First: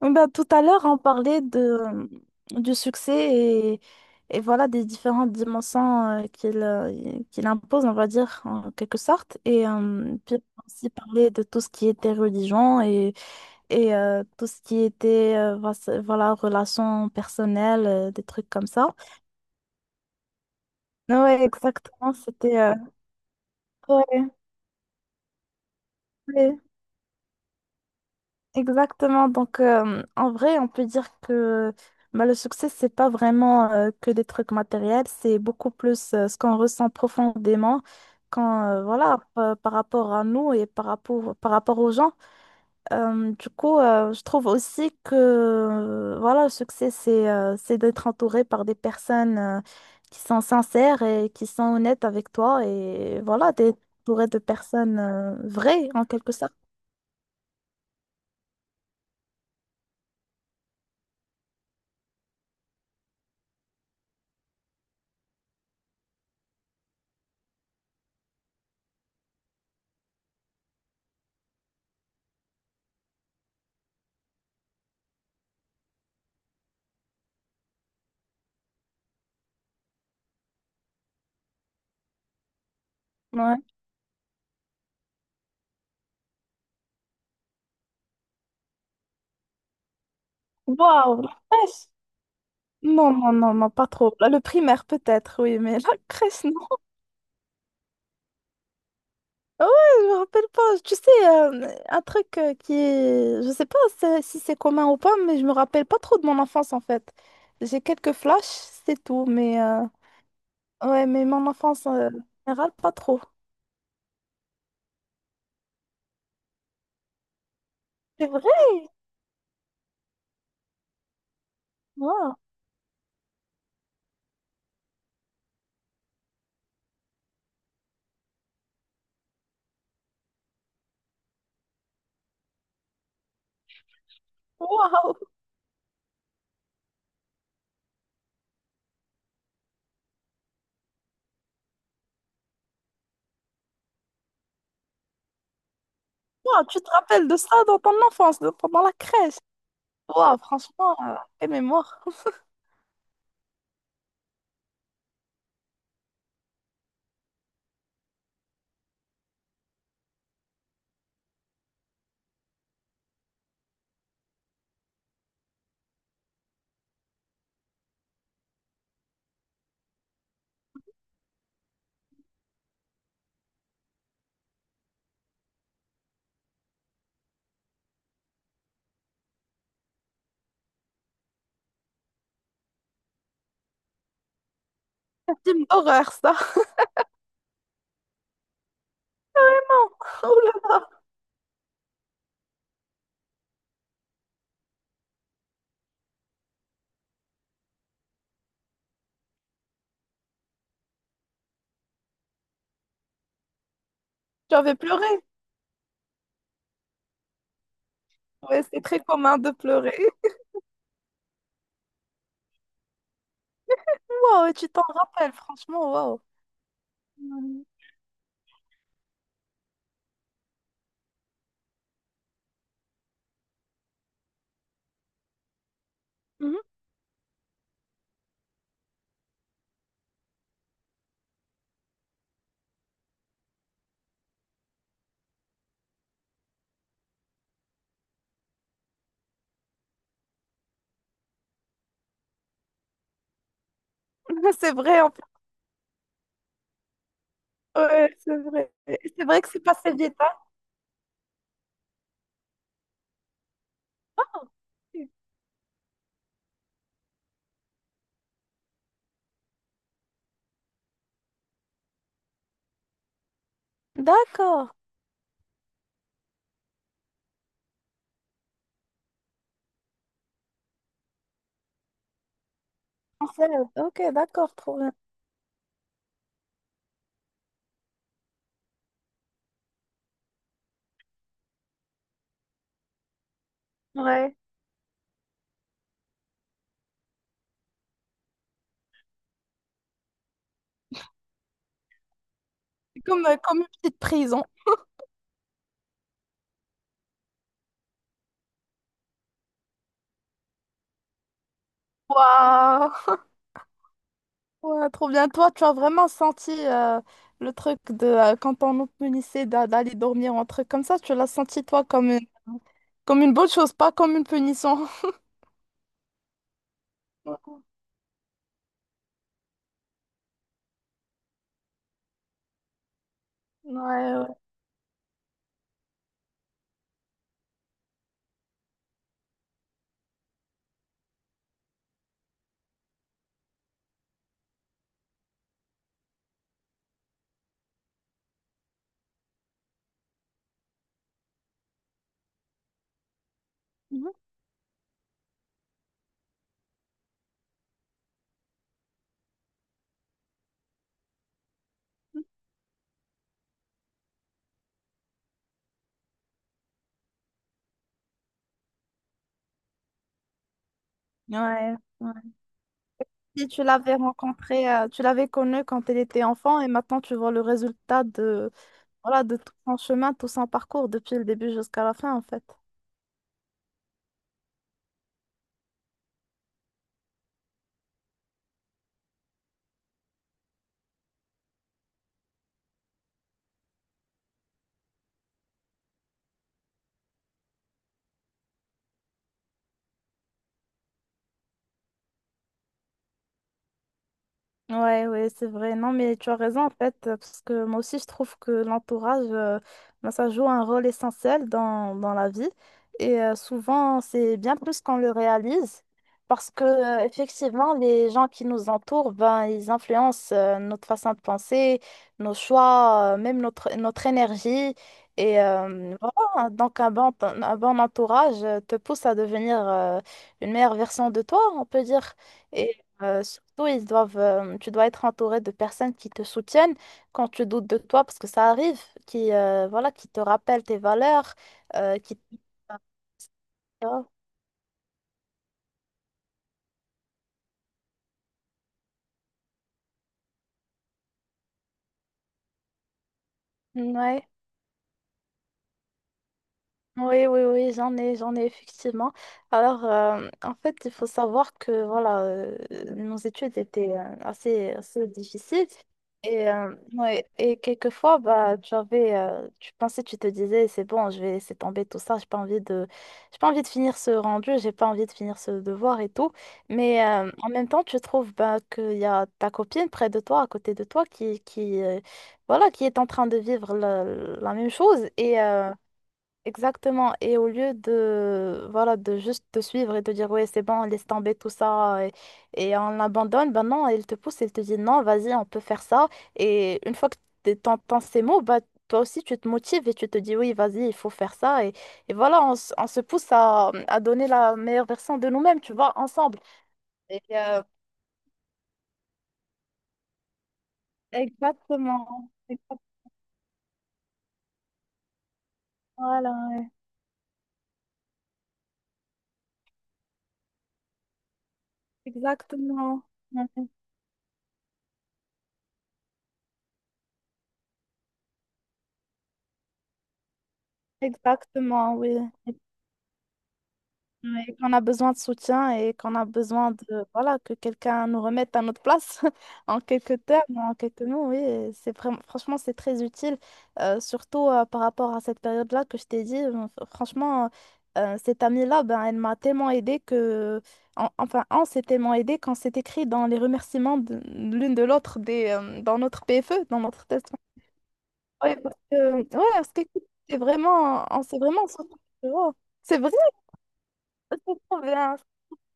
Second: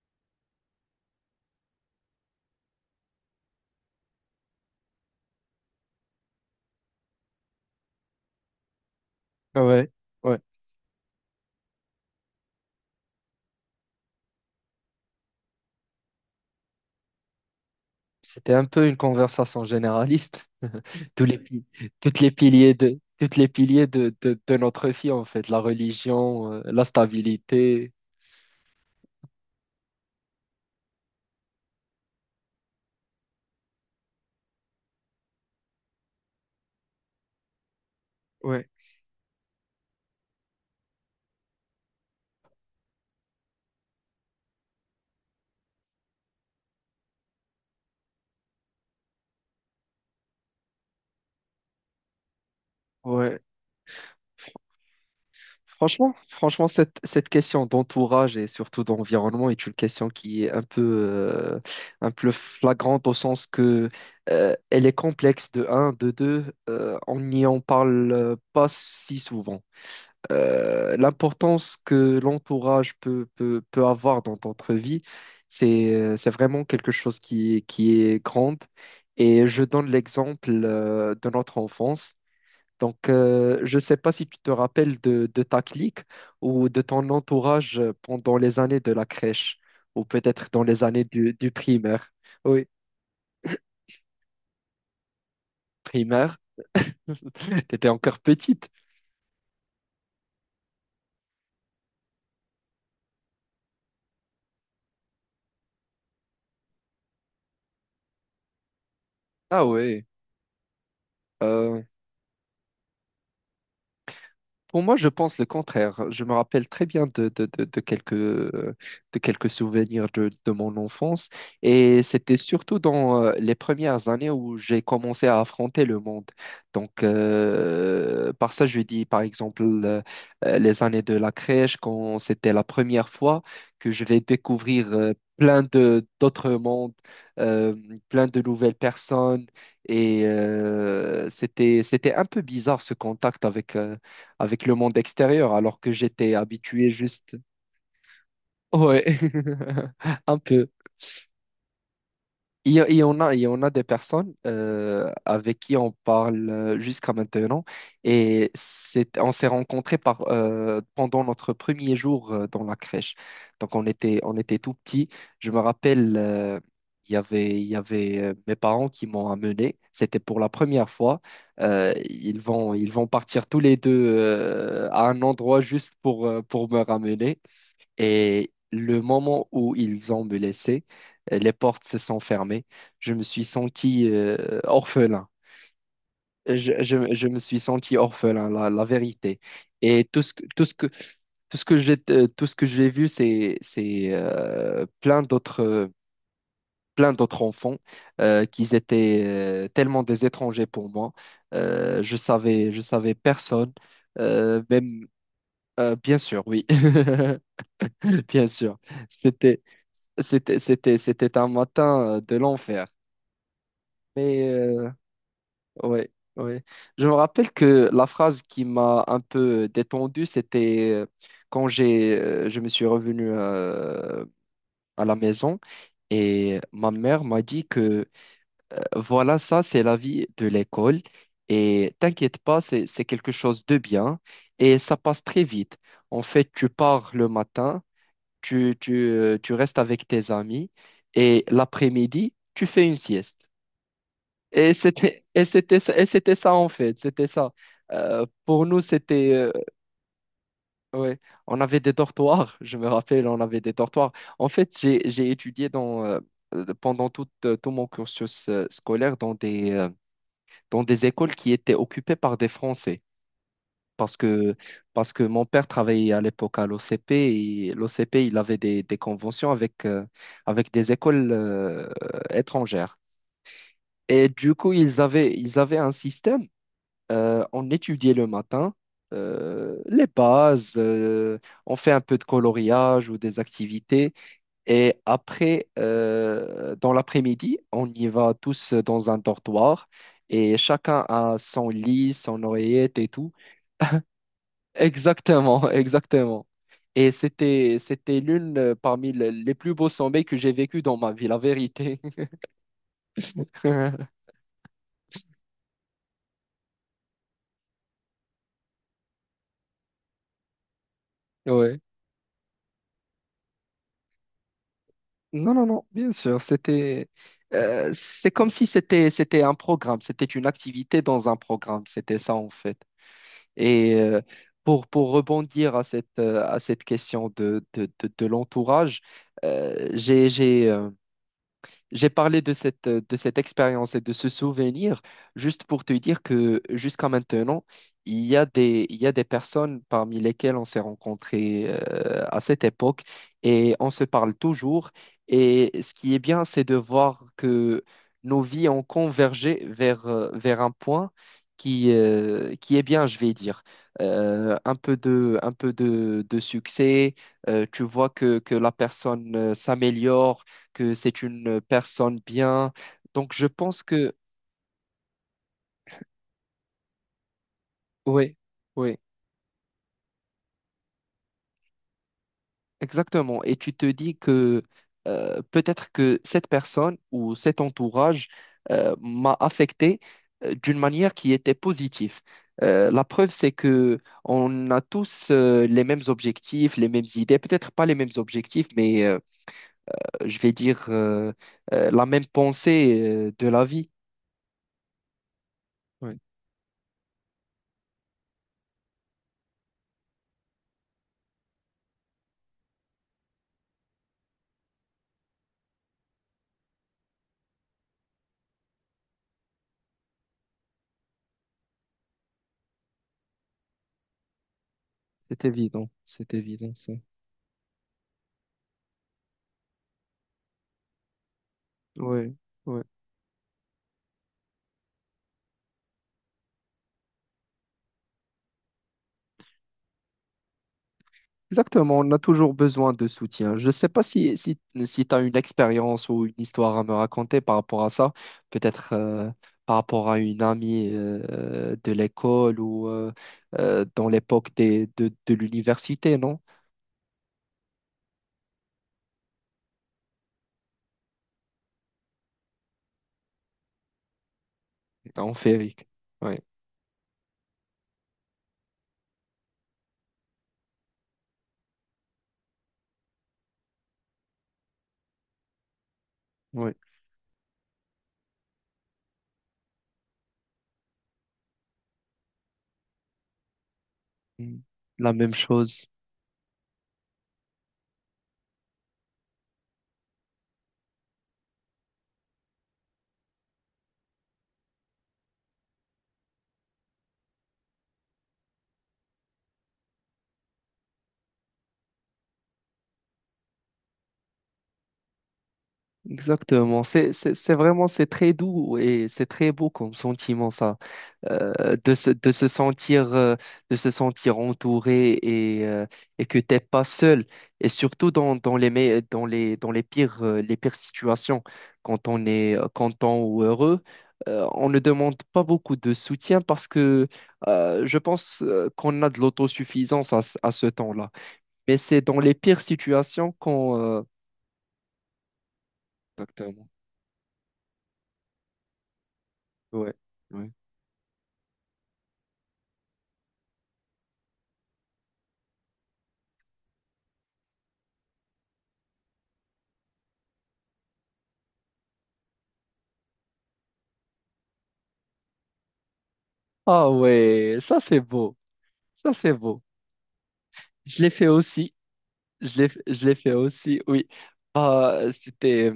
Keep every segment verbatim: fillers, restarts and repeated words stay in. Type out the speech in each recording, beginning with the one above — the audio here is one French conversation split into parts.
Oui. Bah, tout à l'heure, on parlait de, du succès et, et voilà des différentes dimensions euh, qu'il euh, qu'il impose, on va dire, en quelque sorte. Et Ouais, euh, puis, ouais. on a aussi parlé de tout ce qui était religion et, et euh, tout ce qui était euh, voici- voilà, relations personnelles, euh, des trucs C'était un comme peu ça. une conversation généraliste. Tous les, Ouais, pi- exactement. toutes les C'était. piliers Euh, de, toutes les piliers de, ouais, de, de notre vie, en fait. La religion, ouais. euh, la stabilité. Exactement. Donc, euh, en vrai, on peut dire que bah, le succès, c'est pas vraiment euh, que des trucs matériels, c'est beaucoup plus euh, ce qu'on ressent profondément quand, Ouais, euh, voilà, par, par rapport à nous et par rapport, par rapport aux gens. Euh, du coup, euh, je trouve aussi que, euh, voilà, le succès, c'est euh, c'est d'être entouré par des personnes euh, qui sont sincères et qui sont honnêtes avec toi et ouais. voilà, d'être entouré de personnes euh, vraies, en Franchement, quelque sorte. franchement, cette, cette question d'entourage et surtout d'environnement est une question qui est un peu, euh, un peu flagrante au sens que euh, elle est complexe de un, de deux, euh, on n'y en parle euh, pas si souvent. euh, l'importance que l'entourage peut, peut, peut avoir dans notre vie, c'est, euh, c'est vraiment quelque chose qui, est- qui est grande. Et je donne l'exemple euh, de notre enfance. Donc, Ouais. euh, je ne sais pas si tu te rappelles de, de ta clique ou de ton entourage pendant les années de la crèche ou peut-être dans les années Waouh! du, du primaire. Oui, Non, non, non, non, pas trop. Là, le primaire, peut-être, oui, mais la primaire, crèche, non. tu étais encore petite. Ah ouais, je me rappelle pas. Tu sais, euh, un truc euh, qui est... Je sais pas c'est- si c'est commun ou pas, mais je me rappelle pas trop de mon enfance, en fait. J'ai quelques flashs, c'est tout, mais... Ah euh, oui. ouais, mais mon enfance, euh, en général, pas trop. Pour moi, je pense le contraire. Je me rappelle très bien de, de, de, de quelques, C'est vrai? euh, de quelques souvenirs de, de mon enfance. Et Waouh! c'était surtout dans euh, les premières années où j'ai commencé à affronter le monde. Donc, euh, par ça, je dis par exemple euh, euh, les années de la crèche, quand c'était la première fois que je vais découvrir euh, Waouh! plein de d'autres mondes, euh, plein de nouvelles personnes. Et euh, c'était, c'était un peu bizarre ce contact avec, euh, avec le monde extérieur, alors que j'étais Waouh, tu habitué te rappelles juste, de ça dans ton enfance, de- pendant la ouais, crèche? Waouh, un peu. franchement, euh, quelle mémoire. Il y a- il y en a, il y en a des personnes euh, avec qui on parle euh, jusqu'à maintenant et c'est, on s'est rencontrés par, euh, pendant notre premier jour euh, dans la crèche. Donc on était, on était tout petits. Je me rappelle, euh, il y avait, il y avait euh, mes parents qui m'ont amené. C'était pour la première fois. Euh, ils vont, ils vont partir tous les deux euh, à un endroit juste pour, euh, pour me ramener. Et le moment où ils ont me laissé, euh, les portes se sont fermées. Je me suis senti euh, orphelin. C'est une horreur, ça. Je, je- je me suis senti orphelin, la, la vérité. Et tout ce Oh que, là tout ce que, là, tout ce que j'ai, euh, tout ce que j'ai vu, c'est, c'est euh, plein d'autres, euh, plein d'autres enfants euh, qui étaient euh, tellement des étrangers pour moi. Euh, je savais, je savais personne. tu Euh, avais même, pleuré. euh, bien sûr, oui. Bien Ouais, sûr, c'est très commun de c'était pleurer. c'était c'était c'était un matin euh, de l'enfer. Mais Wow, tu t'en euh, rappelles, franchement, ouais, wow. ouais. Je me rappelle Mhm. que la phrase qui m'a un peu euh, détendu, c'était euh, quand j'ai euh, je me suis revenu euh, à la maison et Mhm. ma mère m'a dit que euh, voilà, ça c'est la vie de l'école et t'inquiète pas, c'est c'est quelque chose de bien et ça passe très vite. En fait, tu pars le matin. tu, tu, euh, tu restes avec tes amis et l'après-midi, tu fais une sieste. C'est Et vrai, en fait. c'était, et c'était, ça- et c'était ça en fait, c'était ça. Ouais, Euh, c'est pour vrai. nous, C'est c'était, vrai que euh, c'est passé vite, hein. ouais, on avait des dortoirs, je me rappelle, on avait des dortoirs. En fait, j'ai, j'ai étudié dans, euh, euh, pendant tout, euh, tout mon cursus euh, scolaire dans des, euh, dans des écoles qui étaient occupées par des Français. parce que, D'accord. parce que mon père travaillait à l'époque à l'O C P et l'O C P, il avait des, des conventions avec, euh, avec des écoles euh, étrangères. En fait, ok, Et du d'accord, coup, trop bien. ils avaient, ils avaient un système. Euh, on étudiait le matin euh, les bases, euh, on fait un peu de coloriage ou des activités. Ouais. Et après, euh, dans l'après-midi, on y va tous dans un dortoir et chacun a son lit, son oreillette C'est et comme, tout. euh, comme une petite prison. Exactement, exactement. Et c'était, c'était l'une euh, parmi le- les plus beaux sommets que j'ai vécu dans ma vie, la vérité. Waouh! Ouais, trop bien. Toi, tu as vraiment senti euh, le truc de euh, quand on nous punissait d'a- d'aller dormir ou un truc comme ça, tu l'as senti Ouais. toi comme une, comme une bonne chose, pas comme une punition. Non, non, non, bien sûr. C'était, Ouais, euh, C'est comme si c'était, c'était un programme, c'était une activité dans un programme. C'était ça, en fait. Et euh, ouais. pour, pour rebondir à cette, euh, à cette question de, de, de, de l'entourage, euh, j'ai, j'ai, euh, j'ai parlé de cette, euh, de cette expérience et de ce souvenir juste pour te dire que jusqu'à maintenant, il y a des, il y a des personnes parmi lesquelles on s'est rencontrés euh, à cette époque et on se Mhm. parle toujours. Et ce qui est bien, c'est de voir que nos vies ont convergé vers, euh, vers un point qui, euh, qui est bien, je vais dire. Euh, un peu de, un peu de, de succès, euh, tu vois que, que la personne euh, s'améliore que c'est une Ouais. personne bien. Donc, je Si tu pense l'avais que, rencontré, euh, tu l'avais connu quand elle était enfant et maintenant tu vois le résultat oui, de, oui, voilà, de tout son chemin, tout son parcours depuis le début jusqu'à la fin en fait. exactement. Et tu te dis que euh, peut-être que cette personne ou cet entourage euh, m'a affecté euh, d'une manière qui était positive. Euh, la preuve, c'est que on a tous euh, les mêmes objectifs, les mêmes idées, peut-être pas les mêmes objectifs, mais euh, je vais dire euh, euh, la même pensée euh, de la vie. Ouais, ouais, c'est vrai. Non, mais Oui, tu as raison en fait, euh, parce que moi aussi je trouve que l'entourage, euh, ben, ça joue un rôle essentiel dans, dans la vie. Et euh, souvent, c'est bien plus qu'on le réalise, parce que euh, effectivement, les gens qui nous entourent, ben, ils influencent euh, notre façon de penser, nos choix, euh, même notre, notre énergie. Et c'est évident, euh, c'est voilà, évident, donc un ça. bon, un bon entourage euh, te pousse à devenir euh, une meilleure version de toi, on peut dire. Oui, Euh, surtout, ils doivent, euh, tu dois être entouré de personnes qui te soutiennent quand tu doutes de toi, parce que ça arrive, qui, euh, voilà, qui te rappellent tes valeurs, exactement, euh, on a qui... toujours besoin de soutien. Je ne sais pas ah, si, si, si tu as une expérience ou une histoire à me raconter par rapport à ça, peut-être euh, par rapport à une amie euh, de l'école ou euh, euh, dans ouais. l'époque des- de, de l'université, non? Oui, oui, oui, j'en ai, j'en ai effectivement. Alors, euh, en fait, il faut savoir que voilà, euh, nos études étaient euh, assez, assez En difficiles. féerique. Oui, Et, euh, ouais, et quelquefois, bah, tu avais, euh, tu pensais, tu te disais, c'est bon, je vais laisser tomber tout ça, j'ai pas envie de, j'ai pas envie de finir ce rendu, j'ai pas envie de finir ce devoir et tout. oui. Mais euh, en même temps, tu trouves bah, qu'il y a ta copine près de toi, à côté de toi, qui, qui, euh, voilà, qui est en train de vivre la, la Mm. même chose. La même Et, euh, chose. Exactement. Et au lieu de, voilà, de juste te suivre et te dire, ouais, c'est bon, laisse tomber tout ça et, et on l'abandonne, ben non, elle te pousse, elle te dit, non, vas-y, on peut faire ça. Et une fois que t'es- t'entends ces mots, bah, toi aussi, tu te motives et tu te dis, oui, vas-y, il faut faire ça. Et, et voilà, on, s- on se pousse à, à donner la meilleure version de nous-mêmes, tu vois, ensemble. Exactement. C'est, Et, c'est, c'est euh, vraiment, c'est très doux et c'est très beau comme sentiment, ça. Euh, de se, de exactement. se Exact- sentir, euh, de se sentir entouré et, euh, et Voilà, que t'es ouais. pas seul. Et surtout dans, dans les, me- dans les, dans les pires, euh, les pires situations, quand on est euh, Exactement. content ou Ouais. heureux, euh, on ne demande pas beaucoup de soutien parce que euh, je pense euh, qu'on a de l'autosuffisance à, ce- à ce temps-là. Mais Exactement, c'est oui. dans les pires situations qu'on... euh, Ouais, qu'on a besoin de soutien et qu'on a Exactement. besoin de voilà que quelqu'un nous remette à notre place en Ouais. quelques Ouais. termes, en quelques mots, oui, et c'est vraiment franchement c'est très utile, euh, surtout euh, par rapport à cette période-là que je t'ai dit. euh, fr- Franchement, euh, cette amie-là, ben, elle m'a tellement aidée que en- enfin on s'est tellement aidé qu'on s'est écrit dans les remerciements de- l'une de l'autre des euh, dans notre P F E, dans Ah notre test. ouais, ça c'est beau. Ouais, parce Ça que ouais, c'est beau. parce que c'est Je vraiment l'ai on fait s'est vraiment aussi. sentis- oh, Je l'ai, c'est Je vrai, l'ai fait aussi, oui. c'est trop Ah, bien. c'était,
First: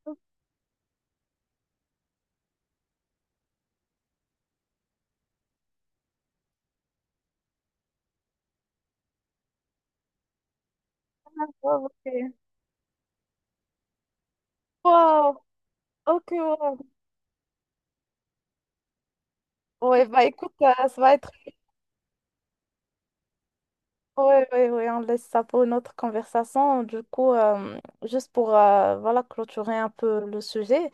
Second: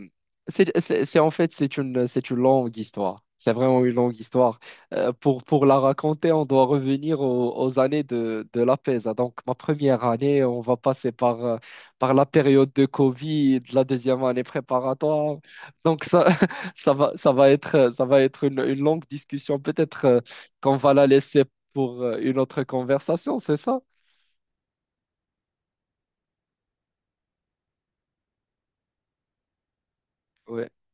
c'est, c'est- c'est- en fait, c'est une, c'est une longue histoire. C'est vraiment une longue histoire. Euh, pour, pour la raconter, on doit revenir aux, aux années de, de la P E S A. Donc, ma première année, on va passer par, euh, Oh, par la ok. période de Covid, la deuxième année préparatoire. Wow, Donc, ça, ok, wow. ça va, ça va être, ça va être une, une longue discussion. Peut-être, Ouais, euh, bah écoute, qu'on euh, va ça la va être. laisser pour, euh, une autre conversation, c'est ça? Ouais, ouais, ouais, on laisse ça pour une autre conversation. Du coup, euh, juste pour euh, voilà, clôturer un peu le Oui. sujet,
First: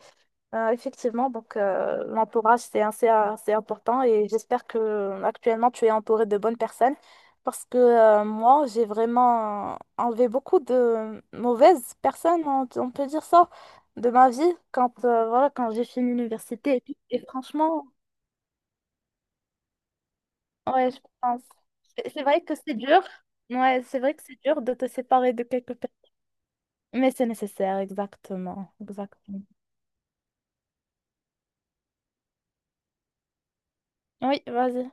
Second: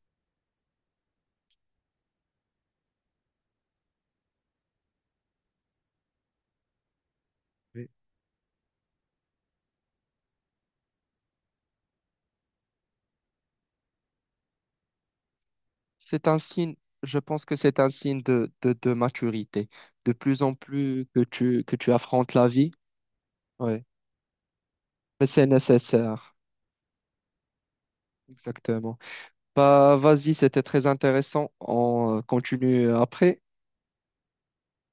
euh, effectivement, donc euh, l'entourage, c'est assez, assez important et j'espère que euh, actuellement tu es entouré de bonnes personnes parce que euh, moi, j'ai vraiment enlevé beaucoup de mauvaises personnes, on, on peut dire ça, de ma vie quand, euh, voilà, quand j'ai fini C'est un signe, l'université. Et, tout. je Et pense que c'est franchement, un signe de, de, de maturité. De plus en ouais, je plus que pense. tu, que tu C'est c'est affrontes vrai la que vie, c'est dur. Ouais, ouais. c'est vrai que c'est dur de te Mais séparer de c'est quelques personnes. nécessaire, Mais c'est nécessaire, exactement. exactement. Exactement. Bah, vas-y, c'était très intéressant. On euh, continue après. Oui, vas-y.